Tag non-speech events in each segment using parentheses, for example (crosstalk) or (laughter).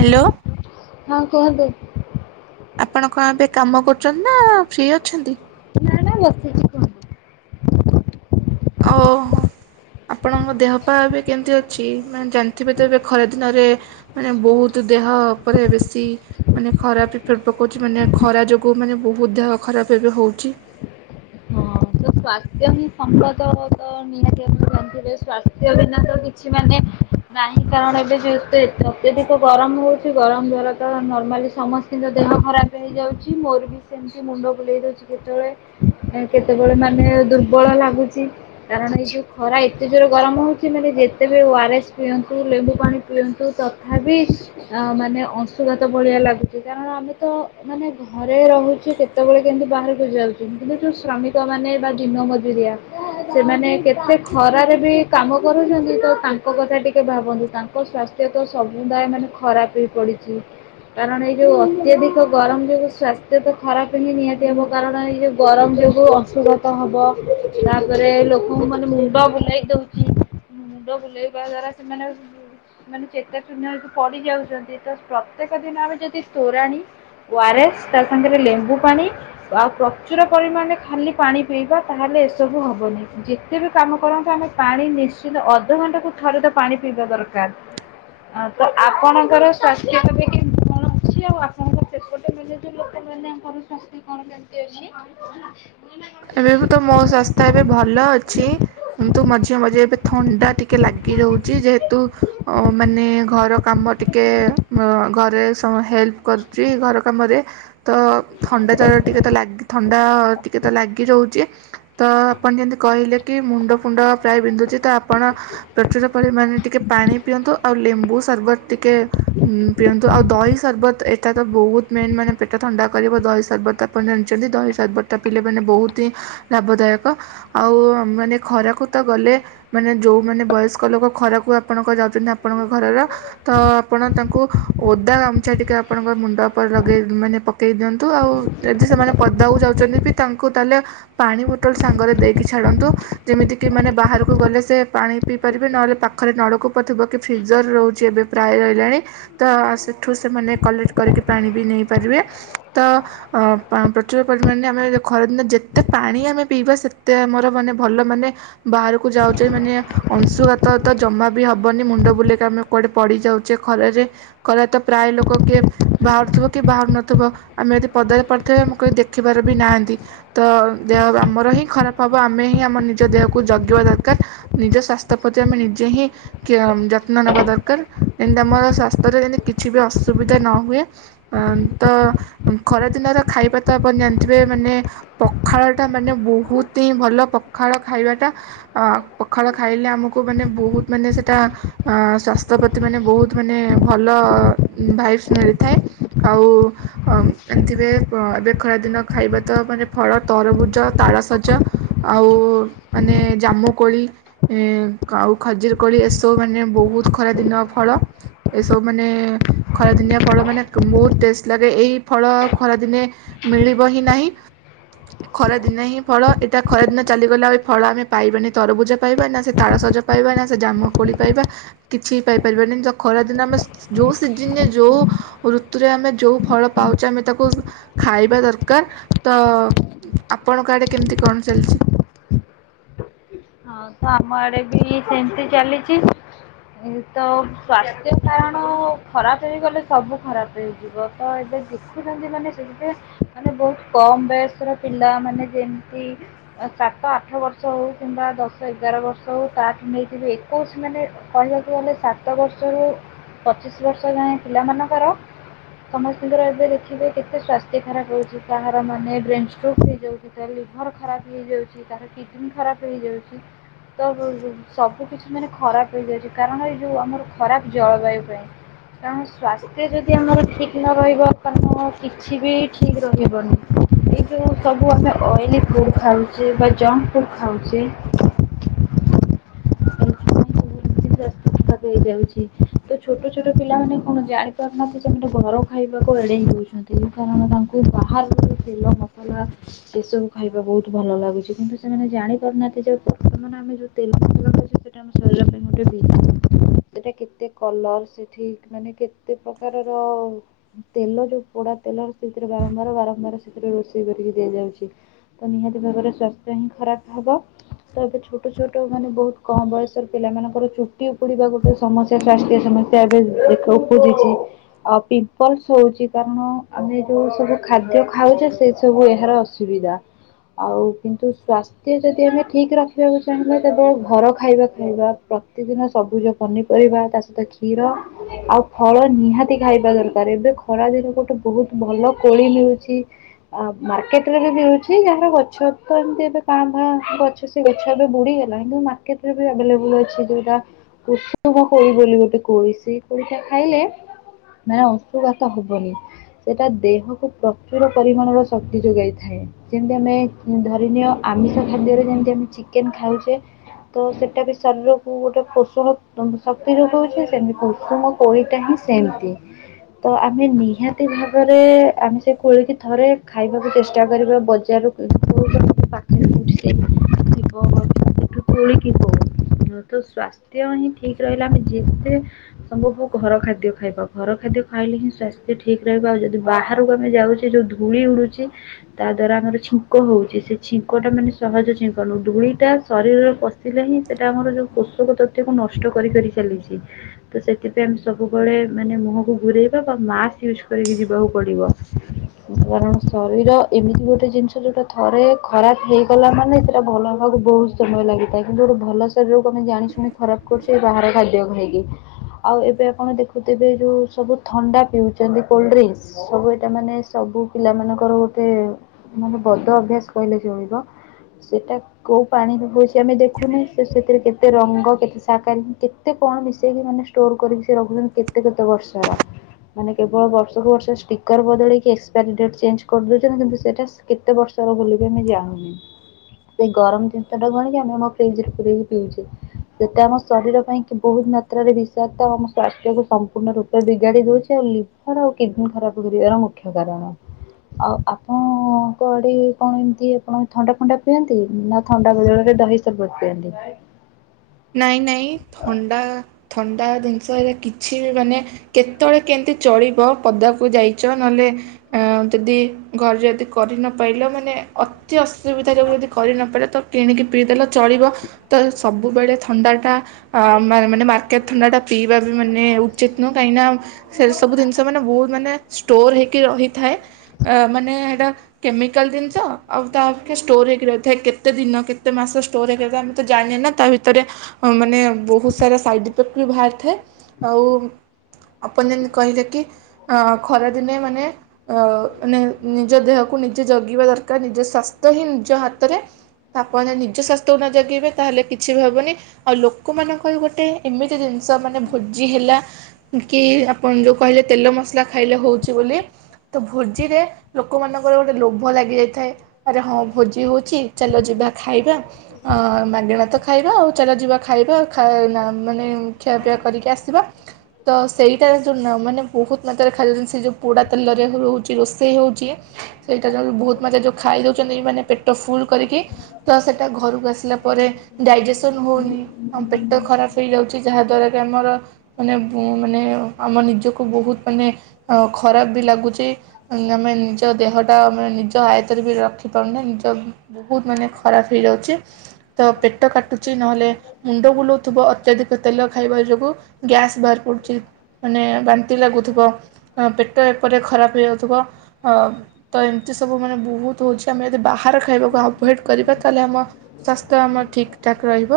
Hello. ହଁ କୁହନ୍ତୁ। ଆପଣ କଣ ଏବେ କାମ କରୁଚନ୍ତି ନା ଫ୍ରି ଅଛନ୍ତି? ନା ନା ବସିଚି କୁହ। ଓ ହ ଆପଣଙ୍କ ଦେହ ପା ଏବେ କେମିତି ଅଛି ମାନେ ଜାଣିଥିବେ ତ ଏବେ ଖରା ଦିନରେ ମାନେ ବହୁତ ଦେହ ଉପରେ ବେଶୀ ମାନେ ଖରାପ ଇଫେକ୍ଟ ପକାଉଚି ମାନେ ଖରା ଯୋଗୁ ମାନେ ବହୁତ ଦେହ ଖରାପ ଏବେ ହଉଚି। ହଁ ତ ସ୍ୱାସ୍ଥ୍ୟ ହିଁ ସମ୍ପଦ ତ ନିହାତି ଆପଣ ଜାଣିଥିବେ ସ୍ୱାସ୍ଥ୍ୟ ବିନା ତ କିଛି ମାନେ ନାହିଁ କାରଣ ଏବେ ଯେ ଅତ୍ୟଧିକ ଗରମ ହଉଚି ଗରମ ଦ୍ଵାରା ତ ନର୍ମାଲି ସମସ୍ତିଙ୍କ ଦେହ ଖରାପ ହେଇଯାଉଚି ମୋର ବି ସେମିତି ମୁଣ୍ଡ ବୁଲେଇ ଦଉଚି କେତେବେଳେ କେତେ କେତେବେଳେ ମାନେ ଦୁର୍ବଳ ଲାଗୁଚି କାରଣ ଏଇ ଯୋଉ ଖରା ଏତେ ଜୋର ଗରମ ହଉଚି ମାନେ ଯେତେବେ ଓ ଆର ଏସ୍ ପିଅନ୍ତୁ ଲେମ୍ବୁ ପାଣି ପିଅନ୍ତୁ ତଥାପି ମାନେ ଅଂଶୁଘାତ ଭଳିଆ ଲାଗୁଚି କାରଣ ଆମେ ତ ମାନେ ଘରେ ରହୁଚି କେତେବେଳେ କେମୁ ବାହାରକୁ ଯାଉଚୁ କିନ୍ତୁ ଯୋଉ ଶ୍ରମିକ କ ମାନେ ବା ଦିନ ମଜୁରିଆ ସେମାନେ କେତେ ଖରାରେ ବି କାମ କରୁଛନ୍ତି ତ ତାଙ୍କ କଥା ଟିକେ ଭାବନ୍ତୁ ତାଙ୍କ ସ୍ୱାସ୍ଥ୍ୟ ତ ସମୁଦାୟ ମାନେ ଖରାପ ହେଇ ପଡିଚି କାରଣ ଏଇ ଯୋଉ ଅତ୍ୟାଧିକ ଗରମ ଯୋଗୁ ସ୍ୱାସ୍ଥ୍ୟ ତ ଖରାପ ହିଁ ନିହାତି ହେବ କାରଣ ଏଇ ଯୋଉ ଗରମ ଯୋଗୁ ଅ ଅଂଶୁଘାତ ହବ ତାପରେ ଲୋକଙ୍କୁ ମାନେ ମୁଣ୍ଡ ବୁଲେଇ ଦଉଚି ମୁଣ୍ଡ ବୁଲେଇବା ଦ୍ଵାରା ସେମାନେ ମାନେ ଚେତା ଶୂନ୍ୟ ହେଇକି ପଡି ଯାଉଚନ୍ତି ତ ପ୍ରତ୍ୟେକ ଦିନ ଆମେ ଯଦି ତୋରାଣି ଓ ଆର ଏସ୍ ତା ସାଙ୍ଗରେ ଲେମ୍ବୁ ପାଣି ଆଉ ପ୍ରଚୁର ପରିମାଣରେ ଖାଲି ପାଣି ପିଇବା ତାହେଲେ ଏସବୁ ହବନି ଯେତେ ବି କାମ କରନ୍ତୁ ଆମେ ପାଣି ନିଶ୍ଚିତ ଅଧଘଣ୍ଟା କୁ ଥରେ ତ ପାଣି ପିଇବା ଦରକାର ତ ଆପଣଙ୍କର ସ୍ୱାସ୍ଥ୍ୟତେବେ କେମିତି କଣ ଅଛି ଆଉ ଆପଣଙ୍କ ସେପଟେରେ ଏବେ ଲୋକ ମାନେ କରୁଛନ୍ତି କଣ କେମିତି ଅଛି? ଏବେ ବି ତ ମୋ ସ୍ଵାସ୍ଥ୍ୟ ଏବେ ଭଲ ଅଛି କିନ୍ତୁ ମଝି ମଝିରେ ଏବେ ଥଣ୍ଡା ଟିକେ ଲାଗି ରହୁଛି ଯେହେତୁ ମାନେ ଘର କାମ ଟିକେ ଘ। ସମୟ। ହେଲ୍ପ କରୁଛି ଘର କାମରେ ତ ଥଣ୍ଡା ଚାଉଳ ଟିକେ ତ ଲାଗି ଥଣ୍ଡା ଟିକେ। ରହୁଛି ତ ଆପଣ ଯେମିତି କହିଲେ କି ମୁଣ୍ଡ ଫୁଣ୍ଡ ପ୍ରାୟ ବିନ୍ଧୁଛି ତ ଆପଣ ପ୍ରଚୁର ପରିମାଣ ଟିକେ ପାଣି ପିଅନ୍ତୁ ଆଉ ଲେମ୍ବୁ ସର୍ବତ। ଟିକେ ଉ ପିଅନ୍ତୁ। ତ ଆଉ ଦହି ସରବତ ଏଟା ତ ବହୁତ ମେନ୍ ମାନେ ପେଟ ଥଣ୍ଡା କରିବ ଦହି ସରବତ ଆପଣ ଜାଣିଛନ୍ତି ଦହି ସରବତଟା। ପିଲାମାନେ ବହୁତ ହିଁ ଲାଭଦାୟକ ଆଉ ମାନେ ଖରାକୁ ତ ଗଲେ ମାନେ ଯୋଉମାନୋନ ବୟସ୍କ ଲୋକ ଖରାକୁ ଆପଣଙ୍କ ଯାଉଛନ୍ତି ଆପଣଙ୍କ ଘରର ତ ଆପଣ ତାଙ୍କୁ ଓଦା ଗାମଛା ଟିକେ ଆପଣଙ୍କ ମୁଣ୍ଡ ଉପରେ ଲଗେଇ ମାନେ ପକେଇ ଦିଅନ୍ତୁ ଆଉ ଯଦି ସେମାନେ ପଦାକୁ ଯାଉଛନ୍ତି ବି। ତାଙ୍କୁ ତାହେଲେ ପାଣି ବୋଟଲ ସାଙ୍ଗରେ ଦେଇକି ଛାଡ଼ନ୍ତୁ ଯେମିତିକି ମାନେ ବାହାରକୁ ଗଲେ ସେ ପାଣି ପିଇ ପାରିବେ ନହେଲେ ପାଖରେ ନଳକୂପ ଥିବ କି ଫ୍ରିଜର ରହୁଛି ଏବେ ପ୍ରାୟ ରହିଲାଣି ତ ସେଠୁ ସେମାନେ କଲେକ୍ଟ କରିକି ପାଣି ବି ନେଇପାରିବେ ତ ପ୍ରଚୁର ପରିମାଣରେ ଆମେ। ଖରାଦିନ ଯେତେ ପାଣି ଆମେ ପିଇବା ସେତେ ଆମର ମାନେ ଭଲ ମାନେ ବାହାରକୁ ଯାଉଛେ ମାନେ ଅଂଶୁଘାତ ତ ଜମା ବି ହେବନି ମୁଣ୍ଡ ବୁଲେଇକି ଆମେ କୁଆଡ଼େ ପଡ଼ିଯାଉଛେ ଖରାରେ ଖରା ତ ପ୍ରାୟ ଲୋକ କିଏ ବାହାରୁଥିବ କି ବାହାରୁ ନଥିବ ଆମେ ଯଦି ପଦାରେ ପଡ଼ିଥିବେ ଆମ କେହି ଦେଖିବାର ବି ନାହାଁନ୍ତି। ତ ଦେହ ଆମର ହିଁ ଖରାପ ହବ ଆମେ ହିଁ ଆମ ନିଜ ଦେହକୁ ଜଗିବା ଦରକାର ନିଜ ସ୍ୱାସ୍ଥ୍ୟ ପ୍ରତି ଆମେ ନିଜେ ହିଁ ଯତ୍ନ ନେବା ଦରକାର ଯେମିତି ଆମର ସ୍ୱାସ୍ଥ୍ୟରେ ଯେମିତି କିଛି ବି ଅସୁବିଧା ନ ହୁଏ ତ ଖରାଦିନର ଖାଇପାତ ଆପଣ ଜାଣିଥିବେ ମାନେ। ପଖାଳ ଟା ମାନେ ବହୁତ ହିଁ ଭଲ ପଖାଳ ଖାଇବାଟା ପଖାଳ ଖାଇଲେ ଆମକୁ ମାନେ ବହୁତ ମାନେ ସେଟା ସ୍ଵାସ୍ଥ୍ୟ ପ୍ରତି ମାନେ ବହୁତ ମାନେ ଭଲ ଭାଇଭ୍ସ ମିଳିଥାଏ ଆଉ ଏମଥିବେ ଏବେ ଖରାଦିନ ଖାଇବା। ତ ମାନେ ଫଳ ତରଭୁଜ ତାଳସଜ ଆଉ ମାନେ ଜାମୁକୋଳି ଆଉ ଖଜିରକୋଳି ଏସବୁ ମାନେ ବହୁତ ଖରାଦିନଆ ଫଳ ଏସବୁ ମାନେ ଖରାଦିନିଆ ଫଳ ମାନେ ବହୁତ ଟେଷ୍ଟ ଲାଗେ ଏଇ ଫଳ ଖରାଦିନେ ମିଳିବ ହିଁ ନାହିଁ। ଖରା ଦିନେ ହିଁ ଫଳ ଏଇଟା ଖରା ଦିନ ଚାଲିଗଲା ଆଉ ଫଳ ଆମେ ପାଇବାନି ତରଭୁଜା ପାଇବା ନା ସେ ତାଳସଜା ପାଇବା ନା ସେ ଜାମ କୋଳି ପାଇବା କିଛି ପାଇପାରିବାନି ତ ଖରା ଦିନ ଆମେ ଯୋଉ ସିଜନରେ ଯୋଉ ଋତୁରେ ଆମେ ଯୋଉ ଫଳ ପାଉଛେ ଆମେ ତାକୁ ଖାଇବା ଦରକାର। ତ ଆପଣଙ୍କ ଆଡ଼େ କେମିତି କଣ ଚାଲିଛି। ହଁ ତ ଆମ ଆଡେ ବି ସେମିତି ଚାଲିଛି ତ ସ୍ଵାସ୍ଥ୍ୟ କାରଣ ଖରାପ ହେଇଗଲେ ସବୁ ଖରାପ ହେଇଯିବ ତ ଏବେ ଦେଖୁଛନ୍ତି ମାନେ ସେଥିରେ ମାନେ ବହୁତ କମ ବୟସର ପିଲା ମାନେ ଯେମିତି ସାତ ଆଠ ବର୍ଷ ହଉ କିମ୍ବା। ଦଶ ଏଗାର ବର୍ଷ ହେଉ ତା କି ନେଇାଇଥିବେ ଏକୋଇଶ ମାନେ କହିବାକୁ ଗଲେ ସାତ ବର୍ଷରୁ ପଚିଶ ବର୍ଷ ଯାଏ ପିଲାମାନଙ୍କର ସମସ୍ତଙ୍କର ଏବେ ଦେଖିବେ କେତେ ସ୍ୱାସ୍ଥ୍ୟ ଖରାପ ହେଉଛି କାହାର ମାନେ ବ୍ରେନ୍ ଷ୍ଟ୍ରୋକ୍ ହେଇଯାଉଛି ତାାର ଲିଭର୍ ଖରାପ ହେଇଯାଉଛି ତାହାର କିଡ଼ନୀ ଖରାପ ହେଇଯାଉଛି। ତ ସବୁ କିଛି ମାନେ ଖରାପ ହେଇଯାଉଛି କାରଣ ଏଇ ଯୋଉ ଆମର ଖରାପ ଜଳବାୟୁ ପାଇଁ କାରଣ ସ୍ୱାସ୍ଥ୍ୟ ଯଦି ଆମର ଠିକ ନ ରହିବ କାରଣ କିଛି ବି ଠିକ ରହିବନି ଏଇ ଯେଉଁ ସବୁ ଆମେ ଅଏଲି ଫୁଡ଼ ଖାଉଛେ ବା ଜଙ୍କ ଫୁଡ଼୍ ଖାଉଛେ। (inaudible) ଦେଖ ହେଇଯାଉଛି ତ ଛୋଟ ଛୋଟ ପିଲାମାନେ କଣ ଜାଣିପାରୁନାହାନ୍ତି ସେମାନେ ଘର ଖାଇବାକୁ ଏଡ଼େଇ ଦେଉଛନ୍ତି କାରଣ ତାଙ୍କୁ ବାହାର ତେଲ ମସଲା ଏସବୁ ଖାଇବା ବହୁତ ଭଲ ଲାଗୁଛି କିନ୍ତୁ ସେମାନେ ଜାଣିପାରୁନାହାନ୍ତି ଯେ ବର୍ତ୍ତମାନ ଆମେ ଯେଉଁ ତେଲ ମସଲାଛେ ସେଇଟା ଆମ ଶରୀର ପାଇଁ ଗୋଟେ ବ। ସେଟା କେତେ କଲର ସେଠିକ ମାନେ କେତେ ପ୍ରକାରର ତେଲ ଯୋଉ ପୋଡା ତେଲର ସେଥିରେ ବାରମ୍ବାର ବାରମ୍ବାର ସେଥିରେ ରୋଷେଇ କରିକି ଦିଆଯାଉଛି ତ ନିହାତି ଭାବରେ ସ୍ୱାସ୍ଥ୍ୟ ହିଁ ଖରାପ ହବ ତ ଏବେ ଛୋଟ ଛୋଟ ମାନେ ବହୁତ କମ ବୟସର ପିଲାମାନଙ୍କର ଚୁଟି। ଉପୁଡିବା ଗୋଟେ ସମସ୍ୟା ସ୍ୱାସ୍ଥ୍ୟ ସମସ୍ୟା ଏବେ ଦେ ଉପୁଜିଛି ଆଉ ପିମ୍ପଲସ ହଉଛି କାରଣ ଆମେ ଯୋଉ ସବୁ ଖାଦ୍ୟ ଖାଉଛେ ସେ ସବୁ ଏହାର ଅସୁବିଧା ଆଉ କିନ୍ତୁ ସଵାସ୍ଥ୍ୟ ଯଦି ଆମେ ଠିକ ରଖିବାକୁ ଚାହିଁବା ତେବେ ଘର ଖାଇବା ଖାଇବା ପ୍ରତିଦିନ। ସବୁଜ ପନିପରିବା ତା ସହିତ କ୍ଷୀର ଆଉ ଫଳ ନିହାତି ଖାଇବା ଦରକାର ଏବେ ଖରା ଦିନ ଗୋଟେ ବହୁତ ଭଲ କୋଳି ମିଳୁଛି ଆ ମାର୍କେଟରେ ବି ମିଳୁଛି ଯାହାର ଗଛ ତ ଏମତି ଏବେ କାଁ ଫାଁ ଗଛ ସେ ଗଛ ଏବେ ବୁଡିଗଲା କିନ୍ତ ମାର୍କେଟରେ ବି ଆଭଲେବୁଲ ଅଛି ଯୋଉଟା। ଉୁଷୁମ କୋଳି ବୋଲି ଗୋଟେ କୋଳି ସେଇ କୋଳିଟା ଖାଇଲେ ମାନେ ଅଶୁଘାତ ହବନି ସେଟା ଦେହକୁ ପ୍ରଚୁର ପରିମାଣର ଶକ୍ତି ଯୋଗାଇଥାଏ ଯେମିତି ଆମେ ଧରିନୀୟ ଆମିଷ ଖାଦ୍ୟରେ ଯେମତି ଆମେ ଚିକେନ ଖାଉଛେ ତ ସେଟା ବି ଶରୀରକୁ ଗୋଟେ। ଶକ୍ତି ରୂପ ହଉଛି ସେମିତି କୁଷୁମ କୋଳି ଟା ହିଁ ସେମିତି ତ ଆମେ ନିହାତି ଭାବରେ ଆମେ ସେ କୋଳି କିି ଥରେ ଖାଇବାକୁ ଚେଷ୍ଟା କରିବା ବଜାରଖରେଠି ସେଠୁ କୋଳିଥ୍ୟ। ଖଦ୍ୟ ହିଁ ଠିକ ରହିଲେ ଆମେ ଯେତେ ସମ୍ଭବ ଘର ଖାଦ୍ୟ ଖାଇବା ଘର ଖାଦ୍ୟ ଖାଇଲେ ହିଁ ସ୍ୱାସ୍ଥ୍ୟ ଠିକ ରହିବ ଆଉ ଯଦି ବାହାରକୁ ଆମେ ଯାଉଛେ ଯଉ ଧୂଳି ଉଡୁଛି ତା ଦ୍ଵାରା ଆମର ଛିଙ୍କ ହଉଛି ସେ ଛିଙ୍କଟା ମାନେ ସହଜ ଛିଙ୍କ ନ ଧୂଳିଟା ଶରୀରର। ଲଗେଇଲେ ହିଁ ସେଇଟା ଆମର ଯେଉଁ (inaudible) (inaudible) (unintelligible) କୁ ନଷ୍ଟ କରି କରି ଚାଲିଛି ତ ସେଥିପାଇଁ ଆମେ ସବୁବେଳେ ମାନେ ମୁହଁକୁ ଘୁରେଇବା ବା ମାସ୍କ ୟୁଜ କରିକି ଯିବାକୁ ପଡିବ କାରଣ ଶରୀର ଏମିତି ଗୋଟେ ଜିନିଷ ଯୋଉଟା ଥରେ ଖରାପ ହେଇଗଲା ମାନେ ସେଟା ଭଲ ହେବାକୁ ବହୁତ ସମୟ ଲାଗିଥାଏ କିନ୍ତୁ ଗୋଟେ ଭଲ ଶରୀରକୁ ଆମେ ଜାଣି ଶୁଣି। ଖରାପ କରୁଛି ବାହାର ଖାଦ୍ୟ ଖାଇକି ଆଉ ଏବେ ଆପଣ ଦେଖୁଥିବେ ଯେଉଁ ସବୁ ଥଣ୍ଡା ପିଉଛନ୍ତି କୋଲ୍ଡ ଡ୍ରିଙ୍କସ୍ ସବୁ ଏଇଟା ମାନେ ସବୁ ପିଲାମାନଙ୍କର ଗୋଟେ ମାନେ ବଦ ଅଭ୍ୟାସ କହିଲେ ଜଳିବ ସେଇଟା କେଉଁ। ପାଣି ହଉଛି ଆମେ ଦେଖୁନି ସେଥିରେ କେତେ ରଙ୍ଗ। ସାକାର କେତେ କଣ ମିଶେଇକି ମାନେ ଷ୍ଟୋର କରିକି ସେ ରଖୁଛନ୍ତି କେତେ କେତେ ବର୍ଷର ମାନେ କେବଳ ବର୍ଷକୁୁ ବର୍ଷ ଷ୍ଟିକର ବଦଳେଇକି ଏକ୍ସପାରୀ ଡେଟ ଚେଞ୍ଜ କରିଦଉଛନ୍ତି କିନ୍ତୁ ସେଇଟା କେତେ ବର୍ଷର ବୋଲି ବି ଆମେ ଜାଣୁନି ସେଇ ଗରମ ଜିନିଷଟା ଗଣିକି ଆମେ ଆମ ଫ୍ରିଜରେ ପକି ପିଉଛେ। ସେଟା ଆମ ଶରୀର ପାଇଁ ବହୁତ ମାତ୍ରାରେ ବିଷାକ୍ତ ଆଉ ଆମ ସ୍ୱାସ୍ଥ୍ୟ କ ସମ୍ପୂର୍ଣ୍ଣ ରୂପେ ବିଗାଡି ଦଉଛି ଆଉ ଲିଭର ଆଉ କିଡନୀ ଖରାପ କରିବାର ମୁଖ୍ୟ କାରଣ ଆଉ ଆପଣଙ୍କ ଆଡେ କଣ ଏମିତି ଆପଣ ଥଣ୍ଡା ଫଣ୍ଡା ପିଅନ୍ତି ନା ଥଣ୍ଡା ବଳରେ ଦହି ସର୍ବତ ପିଅନ୍ତି। ନାଇଁ ନାଇଁ ଥଣ୍ଡା। ଥଣ୍ଡା ଜିନିଷ ଏଲେ କିଛି ବି ମାନେ କେତେବେଳେ କେମିତି ଚଳିବ ପଦାକୁ ଯାଇଛ ନହେଲେ ଯଦି ଘରେ ଯଦି କରିନପାରଲ ମାନେ ଅତି ଅ ସୁବିଧା ଯୋଗୁଁ ଯଦି କରି ନପାରେ ତ କିଣିକି ପିିଦେଲ ଚଳିବ ତ ସବୁ ବୁବେଳେ ଥଣ୍ଡାଟା ଆମେ ମାନେ ମାର୍କେଟ ଥଣ୍ଡା ଟା ପିଇବାକୁ ମାନେ ଉଚିତ ନୁ କାହିଁକ ନା ସେ ସବୁ ଜିନିଷ ମାନେ ବହୁତ ମାନେ ଷ୍ଟୋର ହେଇକି ରହିଥାଏ ମାନେ ସେଇଟା କେମିକାଲ ଜିନିଷ ଆଉ ତାପକ୍ଷେ ଷ୍ଟୋର ହେଇକି ରହିଥାଏ। କେତେ ଦିନ କେତେ ମାସ ଷ୍ଟୋର ହେଇକଥାଏ ଆମେ ତ ଜାଣିନ ନା ତା ଭିତରେ ହାତରେ ମାନେ ବହୁତ ସାରା ସାଇଡ୍ ଇଫେକ୍ଟ ବି ବାହାରିଥାଏ। ଆଉ ଆପଣ ଯେମିତି କହିଲେ କି ଖରା ଦିନେ ମାନେ ମ ନିଜ ଦେହକୁ ନିଜେ ଜଗିବା ଦରକାର ନିଜ ସ୍ଵାସ୍ଥ୍ୟ ହିଁ ନିଜ ହାତରେ ଆପଣ ନିଜ ସ୍ୱାସ୍ଥ୍ୟକୁ ନ ଜଗିବେ ତାହେଲେ କିଛି ବି ହେବନି ଆଉ ଲୋକମାନଙ୍କର ଗୋଟେ ଏମିତି ଜିନିଷ ମାନେ ଭୋଜି ହେଲା କି ଆପଣ ଯେଉଁ କହିଲେ ତେଲ ମସଲା ଖାଇଲେ ହେଉଛି ବୋଲି ତ ଭୋଜିରେ ଲୋକମାନଙ୍କର ଗୋଟେ ଲୋଭ ଲାଗିଯାଇଥାଏ ଆରେ ହଁ ଭୋଜି ହେଉଛି ଚାଲ ଯିବା ଖାଇବା ମାଗଣା ତ ଖାଇବା ଆଉ ଚାଲ ଯିବା ଖାଇବା ମାନେ ଖିଆପିଆ କରିକି ଆସିବା ତ ସେଇଟାରେ ଯେଉଁ ମାନେ ବହୁତ ମାତ୍ରାରେ ଖାଇଦଉଛନ୍ତି ସେ ଯେଉଁ ପୋଡ଼ା ତେଲରେ ରହୁଛି ରୋଷେଇ ହେଉଛି ସେଇଟାରେ ଯେଉ ବହୁତ ମାତ୍ରାରେ ଯେଉଁ ଖାଇ ଦେଉଛନ୍ତି ମାନେ ପେଟ ଫୁଲ କରିକି ତ ସେଇଟା ଘରକୁ ଆସିଲା ପରେ ଡାଇଜେସନ୍ ହେଉନି ଆଉ ପେଟ ଖରାପ ହେଇଯାଉଛି ଯାହାଦ୍ୱାରା କି ଆମର ମାନେ ମାନେ ଆମ ନିଜକୁ ବହୁତ ମାନେ ଖରାପ ବି ଲାଗୁଛି ଆମେ ନିଜ ଦେହଟା ଆମେ ନିଜ ଆୟତରେ ବି ରଖିପାରୁନେ ନିଜ ବହୁତ ମାନେ ଖରାପ ହେଇଯାଉଛି ତ ପେଟ ପେଟ କାଟୁଛି ନହେଲେ ମୁଣ୍ଡ ବୁଲାଉଥିବ ଅତ୍ୟଧିକ ତେଲ ଖାଇବା ଯୋଗୁଁ ଗ୍ୟାସ୍ ବାହାରି ପଡ଼ୁଛି ମାନେ ବାନ୍ତି ଲାଗୁଥିବ ପେଟ ଏପରି ଖରାପ ହେଇଯାଉଥିବ ତ ଏମିତି ସବୁ ମାନେ ବହୁତ ହେଉଛି ଆମେ ଯଦି ବାହାର ଖାଇବାକୁ ଆଭଏଡ଼୍ କରିବା ତାହେଲେ ଆମ ସ୍ୱାସ୍ଥ୍ୟ ଆମର ଠିକ୍। ଠିକଠାକ ରହିବ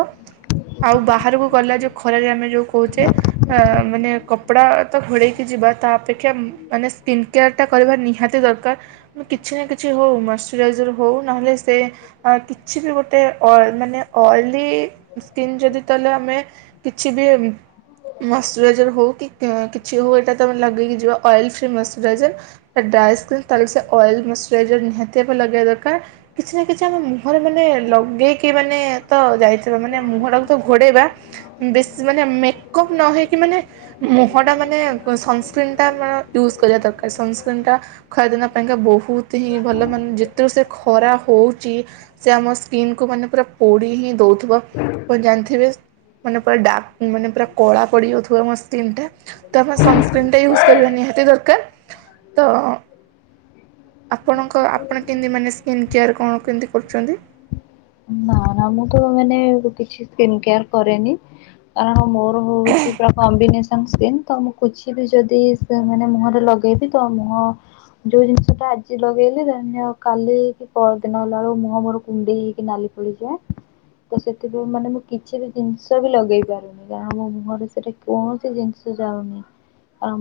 ଆଉ ବାହାରକୁ ଗଲା ଯେଉଁ ଖରାରେ ଆମେ ଯେଉଁ କହୁଛେ ମାନେ କପଡ଼ା ତ ଘୋଡ଼େଇକି ଯିବା ତା ଅପେକ୍ଷା ମାନେ ସ୍କିନ୍ କେୟାର ଟା କରିବା ନିହାତି ଦରକାର କିଛି ନା କିଛି ହେଉ ମଇଶ୍ଚୁରାଇଜର ହେଉ ନହେଲେ ସେ କିଛି ବି ଗୋଟେ ଅଏଲ୍ ମାନେ ଅଏଲି ସ୍କିନ୍ ଯଦି ତାହେଲେ ଆମେ କିଛି ବି ମଶ୍ଚରାଇଜର୍ ହେଉ କି କିଛି ହେଉ ଏଇଟା ତମେ ଲଗେଇକି ଯିବ ଅଏଲ ଫ୍ରି ମସଚୁରାଇଜର ତ ଡ୍ରାଏ ସ୍କିନ ତାହେଲେ ସେ ଅଏଲ୍ ମଶ୍ଚୁରାଇଜର ନିହାତି ଆଗ ଲଗେଇବା ଦରକାର କିଛି ନା କିଛି ଆମେ ମୁହଁରେ ମାନେ ଲଗେଇକି ମାନେ ତ ଯାଇଥିବ ମାନେ ମୁହଁଟାକୁ ତ ଘୋଡ଼ାଇବା ବେଶୀ ମାନେ ମେକଅପ୍ ନ ହେଇକି ମାନେ ମୁହଁଟା ମାନେ ସନସ୍କ୍ରିନ୍ ଟା ୟୁଜ୍ କରିବା ଦରକାର ସନସ୍କ୍ରିନ୍ ଟା ଖରାଦିନ ପାଇଁକା ବହୁତ ହି ଭଲ ମାନେ ଯେତେ (unintelligible) ଖରା ହଉଛି ସେ ଆମ ସ୍କିନ୍ କୁ ମାନେ ପୁରା ପୋଡି ଦେଉଥିବ ଆପଣ ଜାଣିଥିବେ ମାନେ ପୁରା ଡାର୍କ ମାନେ ପୁରା କଳା ପଡ଼ିଯାଉଥିବ ଆମ ସ୍କିନ୍ ଟା ତ ଆପଣ ସନସ୍କ୍ରିନ୍ ଟା ୟୁଜ କରିବା ନିହାତି ଦରକାର। (unintelligible) ତ ଆପଣଙ୍କ ଆପଣ କେମତି ମାନେ ସ୍କିନ୍ କେୟାର୍ କଣ କେମିତି କରୁଛନ୍ତି? ନା ନା ମୁଁ ତ ମାନେ କିଛି ସ୍କିନକେୟାର କରେନି କାରଣ ମୋର ହଉଛି ପା କମ୍ବିନେସନ ସ୍କିନ୍ ତ ମୁଁ କିଛି ବି ଯଦି ମାନେ ମୁହଁରେ ଲଗେଇବି ତ ମୁହଁ ଯୋଉ ଜିନିଷ ଟା ଆଜି ଲଗେଇଲି କାଲି କି ପରଦିନ ହେଲା ବେଳକୁ ମୁହଁ ମୋର କୁଣ୍ଡେଇ ନାଲି ପଡିଯାଏ। ତ ସେଥିପାଇଁ ମାନେ ମୁଁ କିଛି ବି ଜିନିଷ ବି ଲଗେଇ ପାରୁନି ଯାହା ମୋ ମୁହଁରେ ସେଟା କୌଣସି ଜିନିଷ ଯାଉନି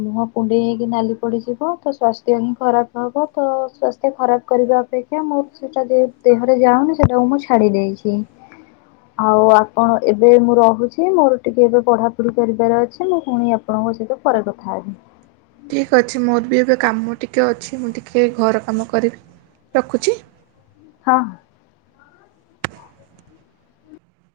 ମୁହଁ କୁଣ୍ଡେଇ ହେଇକି ନାଲି ପଡିଯିବ ତ ସ୍ଵାସ୍ଥ୍ୟ ହିଁ ଖରାପ ହବ ତ ସ୍ଵାସ୍ଥ୍ୟ ଖରାପ କରିବା ଅପେକ୍ଷା ମୁଁ ସେଟା ଦେହରେ ଯାଉନି ସେଟାକୁ ମୁଁ ଛାଡି ଦେଇଛି। ଆଉ ଆପଣ ଏବେ ମୁଁ ରହୁଛି ମୋର ଟିକେ ଏବେ ପଢାପଢି କରିବାର ଅଛି ମୁଁ ପୁଣି ଆପଣଙ୍କ ସହିତ ପରେ କଥା ହେବି। ଠିକ୍ ଅଛି ମୋର ବି ଏବେ କାମ ଟିକେ ଅଛି ମୁଁ ଟିକେ ଘର କାମ କରିବି ରଖୁଛି। ହଁ ହଁ